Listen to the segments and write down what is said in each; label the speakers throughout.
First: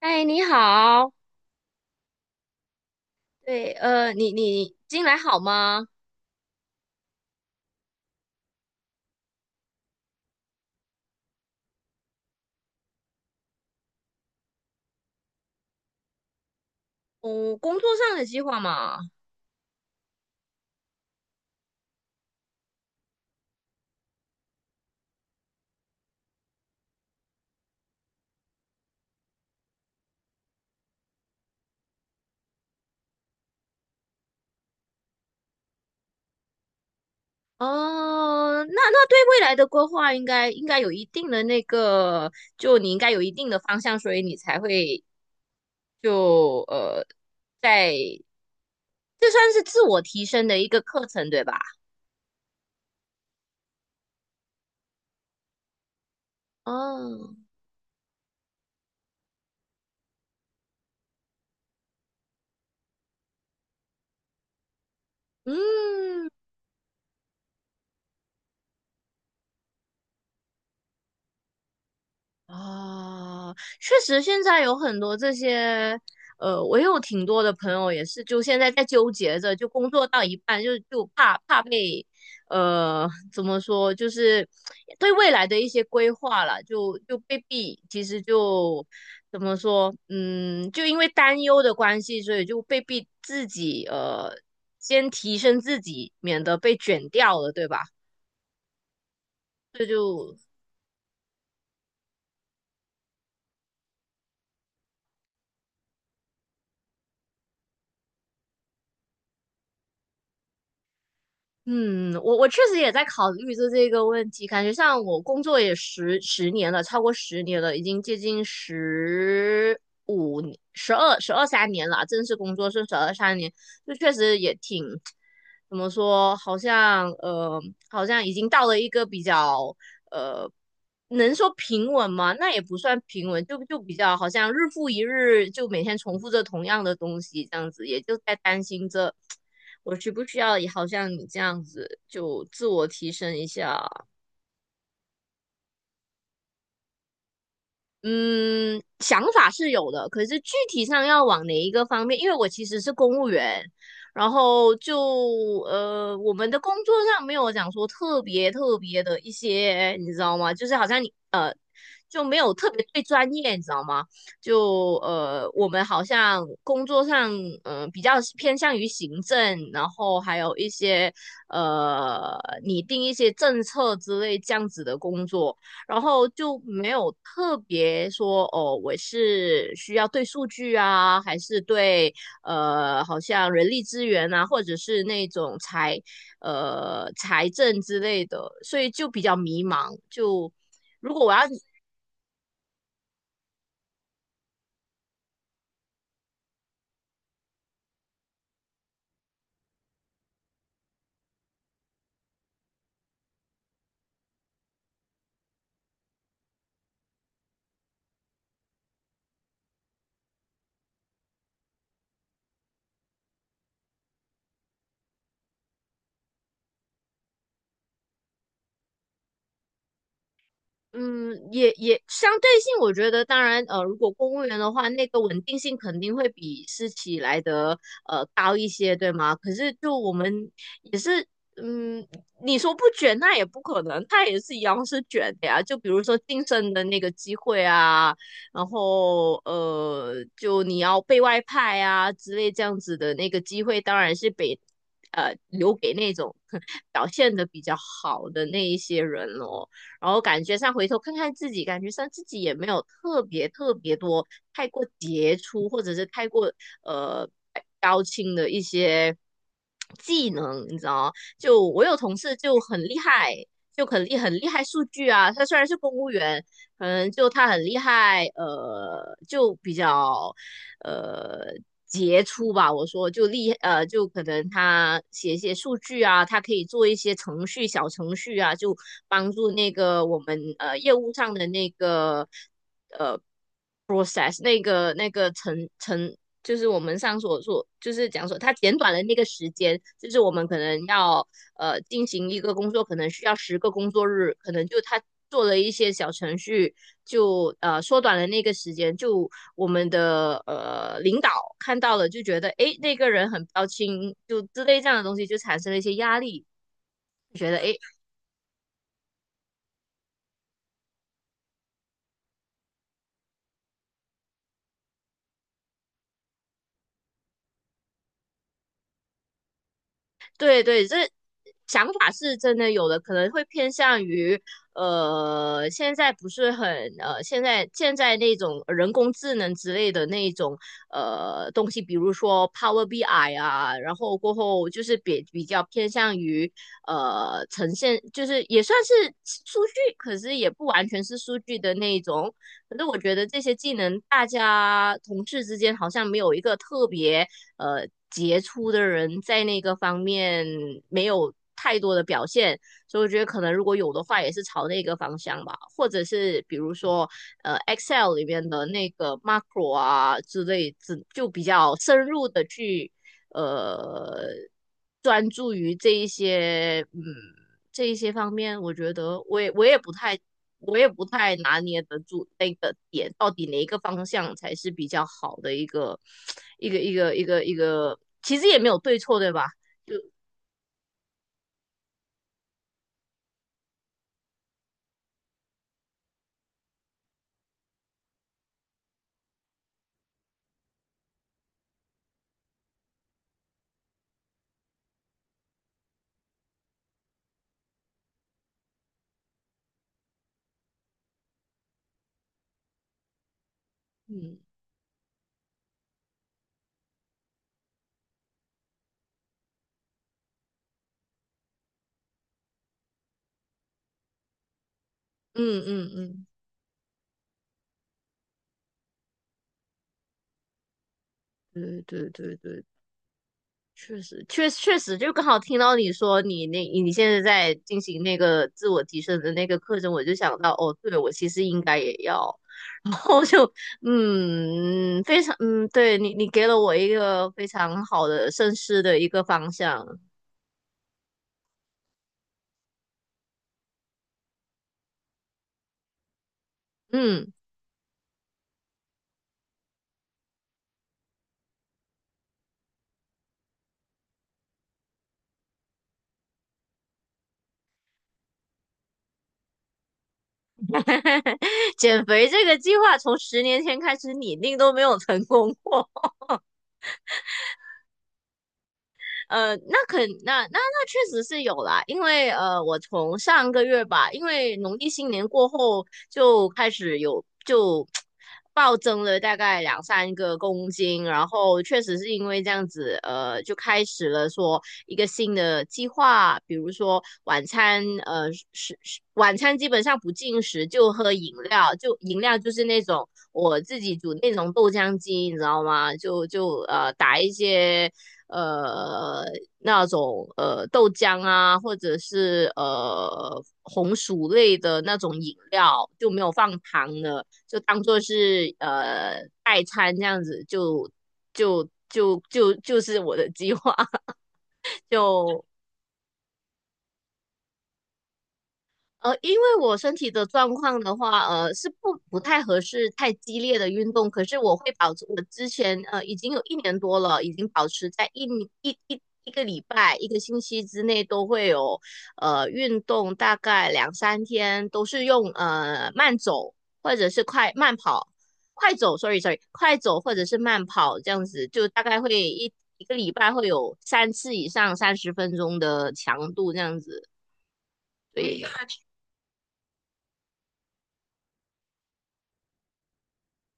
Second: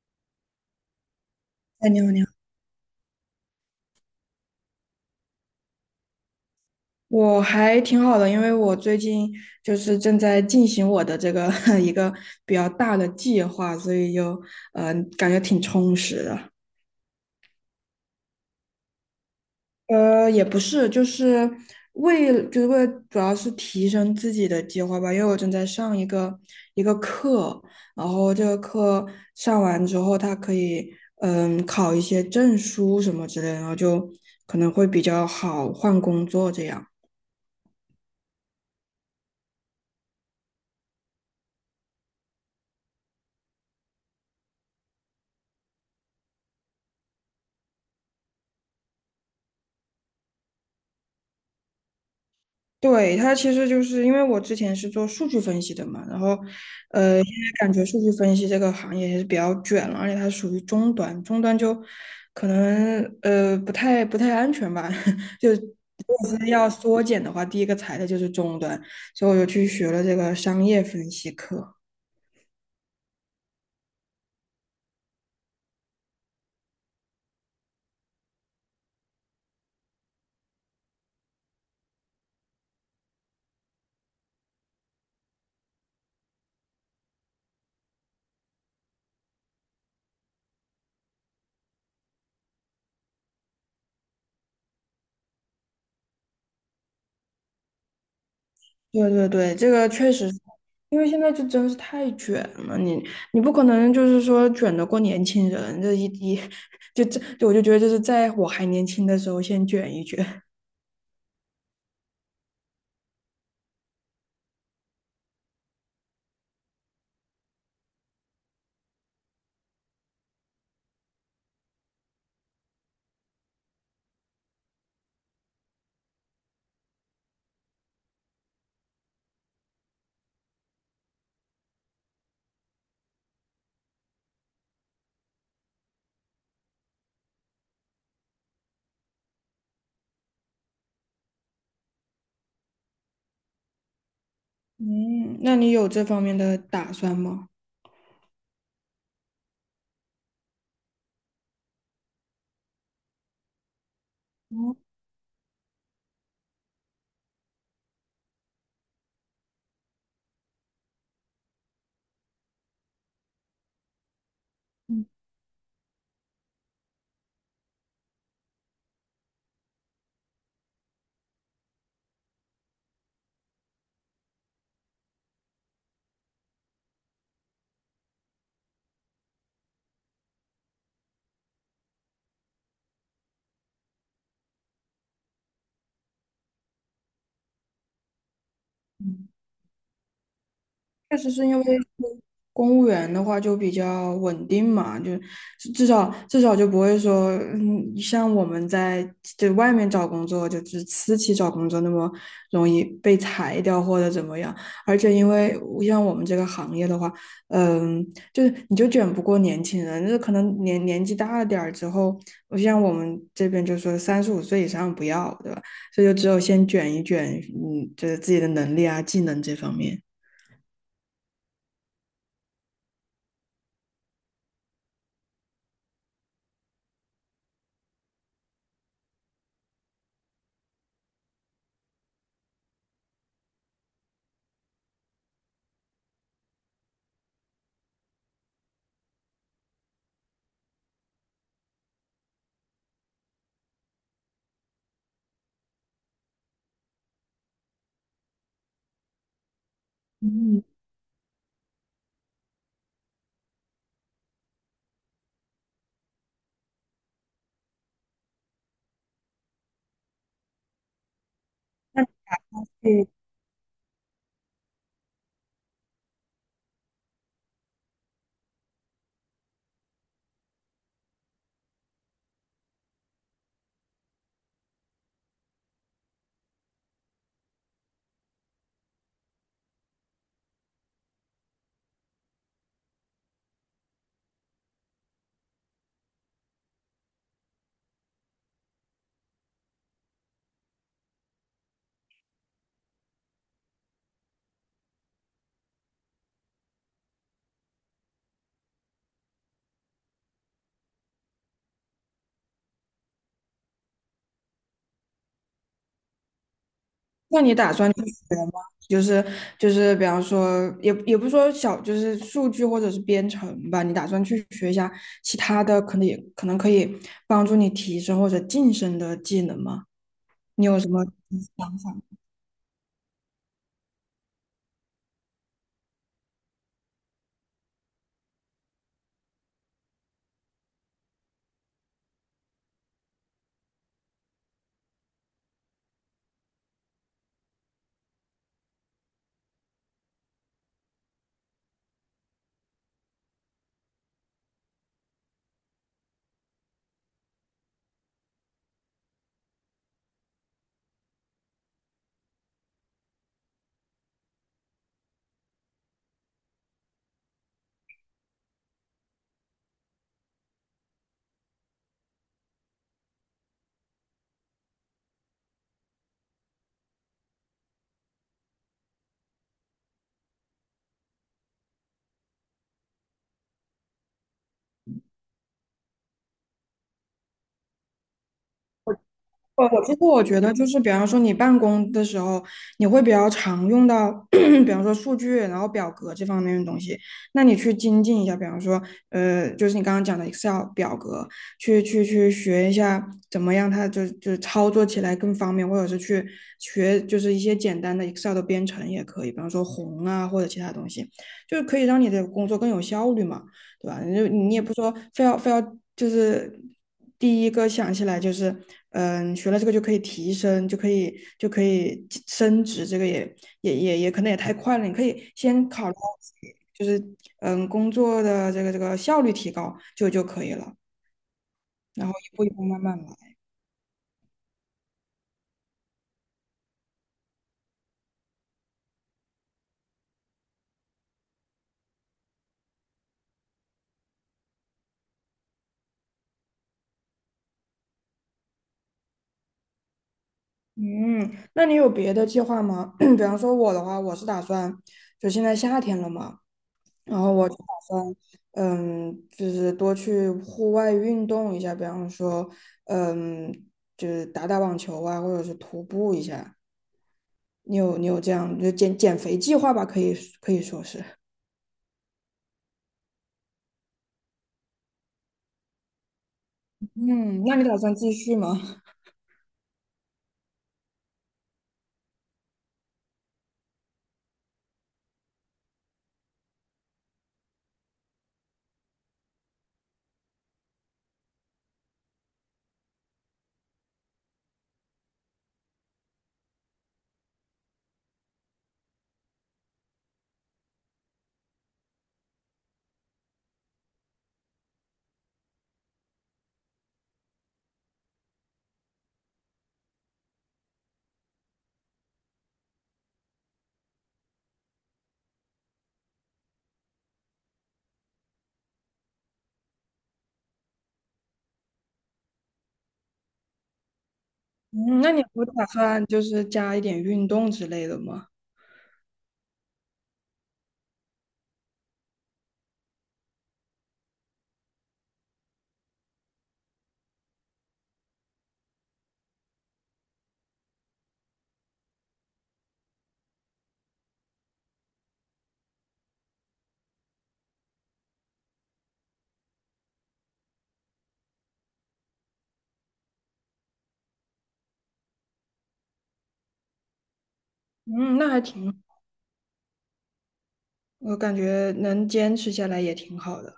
Speaker 1: 哎，你好。
Speaker 2: 哎，你好，你好。
Speaker 1: 对，你近来好吗？
Speaker 2: 我还挺好的，因为我最近就是正在进行我的这个 一个比较大的计划，所以就感觉挺充实的。
Speaker 1: 嗯，工作上的计划嘛。
Speaker 2: 呃，也不是，就是为了主要是提升自己的计划吧，因为我正在上一个课，然后这个课上完之后，它可以嗯考一些证书什么之类的，然后就可能会比较好换工作这样。
Speaker 1: 哦，那对未来的规划应该有一定的那个，就你应该有一定的方向，所以你才会就呃，在这算是自我提升的一个课程，对吧？
Speaker 2: 对，它其实就是因为我之前是做数据分析的嘛，然后，呃，现
Speaker 1: 哦。
Speaker 2: 在感觉数据分析这个行业也是比较卷了，而且它属于中端，中端就可能不太安全吧，就如
Speaker 1: 嗯。
Speaker 2: 果是要缩减的话，第一个裁的就是中端，所以我就去学了这个商业分析课。
Speaker 1: 啊，确实，现在有很多这些，我有挺多的朋友也是，就现在在纠结着，就工作到一半就怕被，怎么说，就是对未来的一些规划了，就被逼，其实就怎么说，嗯，就因为担忧的关系，所以就被逼自己，先提升自己，免得被卷掉了，对吧？
Speaker 2: 对对对，这
Speaker 1: 这
Speaker 2: 个确实
Speaker 1: 就
Speaker 2: 是因为现在就真是太卷了，你不可能就是说卷得过年轻人，这 就这，就我就觉得就是在我还年轻的时候先卷一卷。
Speaker 1: 嗯，我确实也在考虑着这个问题，感觉像我工作也十年了，超过十年了，已经接近15年十二、十二三年了啊正式工作是十二三年，就确实也挺，怎么说，好像呃，好像已经到了一个比较呃能说平稳吗？那也不算平稳，就比较好像日复一日，就每天重复着同样的东西，这样子，也就在担心着我需不需要，也好像你这样子就自我提升一下。
Speaker 2: 嗯，那你有这方面的打算吗？
Speaker 1: 嗯，想法是有的，可是具体上要往哪一个方面？因为我其实是公务员，然后
Speaker 2: 哦，
Speaker 1: 我们的工作上没有讲说特别特别的一些，你知道吗？就是好像你就没有特别对专业，你知道吗？我们好像工作上比较偏向于行政，然后还有一些呃拟定一些政策之类这样子的工作。然后就没有特别说哦，我是需要对数据啊，还是对好像人力资源啊，或者是那种财政之类的，所以就比较迷茫。就如
Speaker 2: 确
Speaker 1: 果
Speaker 2: 实
Speaker 1: 我要
Speaker 2: 是因为公务员的话就比较稳定嘛，就至少就不会说，像我们在就外面找工作，就是私企找工作那么容易被裁掉或者怎么样。而且因为像我们这个行业的话，嗯，就是你就卷不过年轻人，就是可能年纪大了点儿之后，我像我们这边就说35岁以上不要，对吧？所以就只有先卷一卷，嗯，就是自己的能力啊、技能这方面。
Speaker 1: 嗯，也相对性，我觉得当然如果公务员的话，那个稳定性肯定会比私企来的高一些，对吗？可是就我们是，嗯，你说不卷，那也不可能，他也是一样是卷的呀。就比如说晋升的那个机会啊，然后就你要被外派啊之类这样子的那个机会，当然是被留给那种 表现的比较好的那一些人咯。然后感觉上回头看看自己，感觉上自己也没有特别特别多太过杰出，或者是太过呃高清的一些技能，你知道吗？就我有同事就很厉害，就很厉害数据啊。他虽然是公务员，可能就他很厉害，就比较呃。杰出吧，我说就可能他写一些数据啊，他可以做一些程序、小程序啊，就帮助那个我们业务上的那个 process 那个就是我们上所说，就是讲说他简短了那个时间，就是我们可能要进行一个工作，可能需要10个工作日，可能就他做了一些小程序，就缩短了那个时间，就我们的领导看到了就觉得诶那个人很标清，就之类这样的东西就产生了一些压力。
Speaker 2: 那
Speaker 1: 觉
Speaker 2: 你
Speaker 1: 得
Speaker 2: 打
Speaker 1: 哎，
Speaker 2: 算去学吗？就是就是，比方说，也不是说小，就是数据或者是编程吧。你打算去学一下其他的，可能可以帮助你提升或者晋升的技能吗？
Speaker 1: 对
Speaker 2: 你有
Speaker 1: 对，
Speaker 2: 什
Speaker 1: 这
Speaker 2: 么想
Speaker 1: 想
Speaker 2: 法？
Speaker 1: 法是真的有的，可能会偏向于现在不是很现在那种人工智能之类的那种东西，比如说 Power BI 啊，然后过后就是比较偏向于呈现，就是也算是数据，可是也不完全是数据的那一种。可是我觉得这些技能，大家同事之间好像没有一个特别杰出的人在那个方面没有太多的表现，所以我觉得可能如果有的话，也是朝那个方向吧，或者是比如说Excel 里面的那个 macro 啊之类，只就比较深入的去呃专注于这一些方面，我觉得我也不太拿捏得住那个点，到底哪一个方向才是比较好的一个 一个，其实也没有对错，对吧？
Speaker 2: 我其
Speaker 1: 就
Speaker 2: 实我觉得就是，比方说你办公的时候，你会比较常用到，比方说数据，然后表格这方面的东西。那你去精进一下，比方说，呃，就是你刚刚讲的 Excel 表格，去学一下怎么样它就操作起来更方便，或者是去学就是一些简单的 Excel 的编程也可以，比方说宏啊或者其他东西，就是可以让你的工作更有效率嘛。对吧？你就
Speaker 1: 嗯
Speaker 2: 你也不说非要就是第一个想起来就是嗯，学了这个就可以提升，就可以升职，这个也可能也太快了。你可以
Speaker 1: 嗯
Speaker 2: 先考虑到
Speaker 1: 嗯
Speaker 2: 自己就是嗯工作的这个效率提高就可以了，
Speaker 1: 嗯，
Speaker 2: 然
Speaker 1: 对
Speaker 2: 后一
Speaker 1: 对对
Speaker 2: 步一步
Speaker 1: 对。
Speaker 2: 慢慢来。
Speaker 1: 确实，确实，就刚好听到你说你现在在进行那个自我提升的那个课程，我就想到，哦，对，我其实应该也要，然后就非常对你给了我一个非常好的深思的一个方向，
Speaker 2: 嗯，那你有别的计划吗？比方说我的话，我是打算就现在夏天了嘛，然
Speaker 1: 嗯。
Speaker 2: 后我就打算，嗯，就是多去户外运动一下，比方说，嗯，就是打打网球啊，或者是徒步一下。你有这样就减减肥计划吧？可以可以说是。
Speaker 1: 减肥这个计划从10年前开始拟定都没有成功过。
Speaker 2: 嗯，那你打算继续吗？
Speaker 1: 那肯那那那确实是有啦，因为我从上个月吧，因为农历新年过后就开始有就暴增了大概两三个公斤，然后确实是因为这样子，就开始了说一个新的计划，比如说晚餐，是晚餐基本上不进食，就喝饮料，就饮料就是那种我自己煮那种豆浆机，你知道吗？就打一些呃那种豆浆啊，或者是红薯类的那种饮料，就没有放糖的，就当做是代餐这样子，就是我的计划，
Speaker 2: 嗯，那你
Speaker 1: 就
Speaker 2: 不打算就是加一点运动之类的吗？
Speaker 1: 因为我身体的状况的话，是不太合适太激烈的运动。可是我会保持，我之前已经有一年多了，已经保持在一个礼拜、一个星期之内都会有运动，大概两三天都是用慢走或者是快慢跑，快走，快走或者是慢跑这样子，就大概会个礼拜会有3次以上30分钟的强度这样子。
Speaker 2: 嗯，那还
Speaker 1: 对。
Speaker 2: 挺，我感觉能坚持下来也挺好的。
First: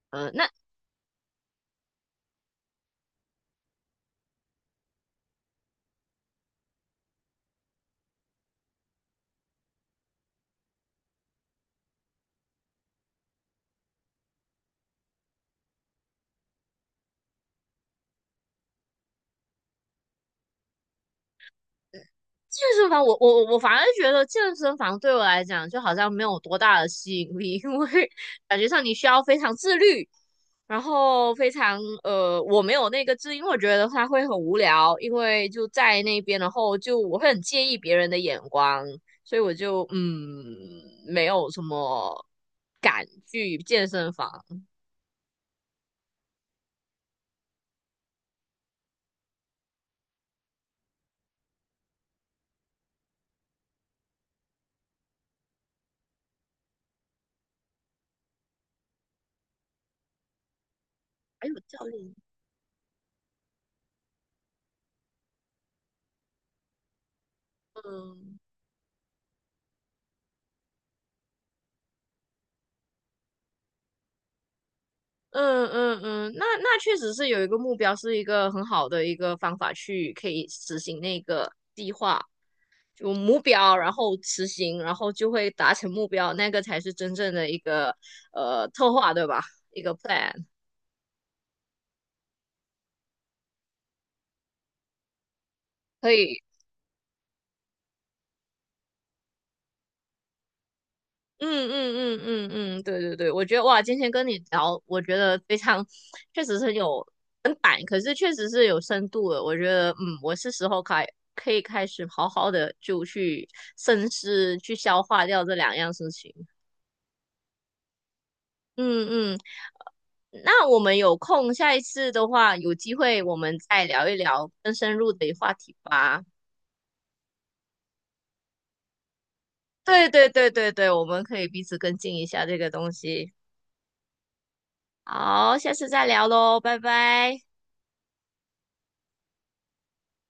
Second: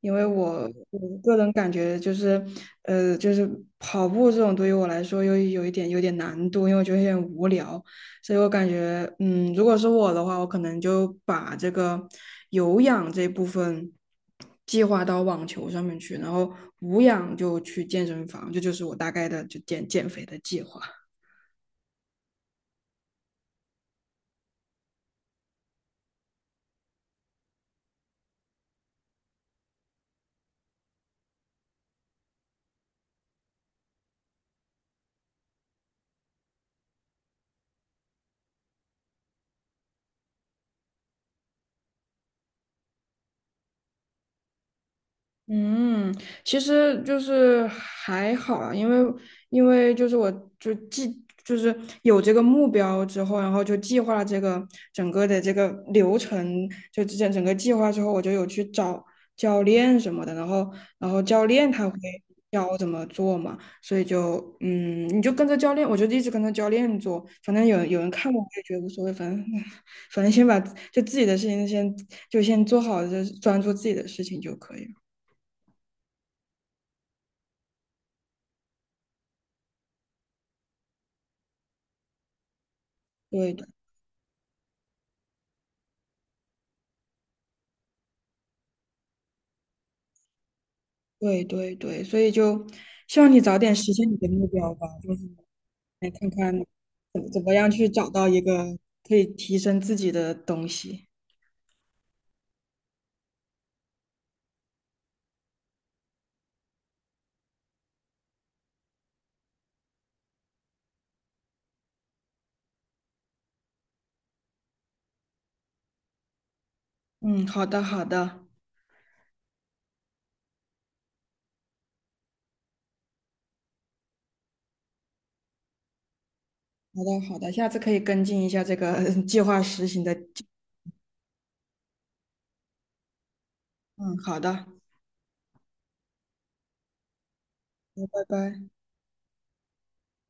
Speaker 2: 因为
Speaker 1: 那
Speaker 2: 我个人感觉就是，呃，就是跑步这种对于我来说有一点有点难度，因为我觉得有点无聊，所以我感觉，嗯，如果是我的话，我可能就把这个有氧这部分计划到网球上面去，然后无氧就去健身房，这就是我大概的就减减肥的计划。
Speaker 1: 健身房我，我反而觉得健身房对我来讲就好像没有多大的吸引力，因为感觉上你需要非常自律，然后非常呃，我没有那个自律因为我觉得它会很无聊，因为就在那边，然后就我会很介意别人的眼光，所以我就没有什么敢去健身房。
Speaker 2: 嗯，其实就是还好啊，因为就是我就计就是有这个目标之后，然后就计划这个整个的这个流程，就之前整个计划之后，我就有去找教练什么的，然后教
Speaker 1: 还有
Speaker 2: 练
Speaker 1: 教
Speaker 2: 他会
Speaker 1: 练。
Speaker 2: 教我怎么做嘛，所以就嗯，你就跟着教练，我就一直跟着教练做，反正有人看我，
Speaker 1: 嗯。
Speaker 2: 我也觉得无所谓，反正 反正先把就自己的事情先做好，就是专注自己的事情就可以了。
Speaker 1: 嗯嗯嗯，那确实是有一个目标，是一个很好的一个方法去可以实行那个计划，就目
Speaker 2: 对的，
Speaker 1: 标，然后实行，然后就会达成目标，那个才是真正的一个策划，对吧？一个 plan。
Speaker 2: 对对对，所以就希望你早点实现你的目标吧，来
Speaker 1: 可
Speaker 2: 看
Speaker 1: 以。
Speaker 2: 看怎么样去找到一个可以提升自己的东西。
Speaker 1: 嗯嗯嗯嗯嗯，对对对。我觉得哇，今天跟你聊，我觉得非常，确实是很有很板，可是确实是有深度的。我觉得，我是时候可以开始好好的就去深思，去消化掉这两样事情。
Speaker 2: 嗯，好的，好的，好
Speaker 1: 嗯嗯。那我们有空，下一次的话，有机会我们再聊一聊更深入的话题吧。
Speaker 2: 的，好的，下次可以跟进一下这个 计划实行
Speaker 1: 对
Speaker 2: 的
Speaker 1: 对
Speaker 2: 进
Speaker 1: 对对对，我们可以彼此跟进一下这个东西。
Speaker 2: 嗯，好的，
Speaker 1: 好，下次再聊喽，拜拜。
Speaker 2: 那拜拜。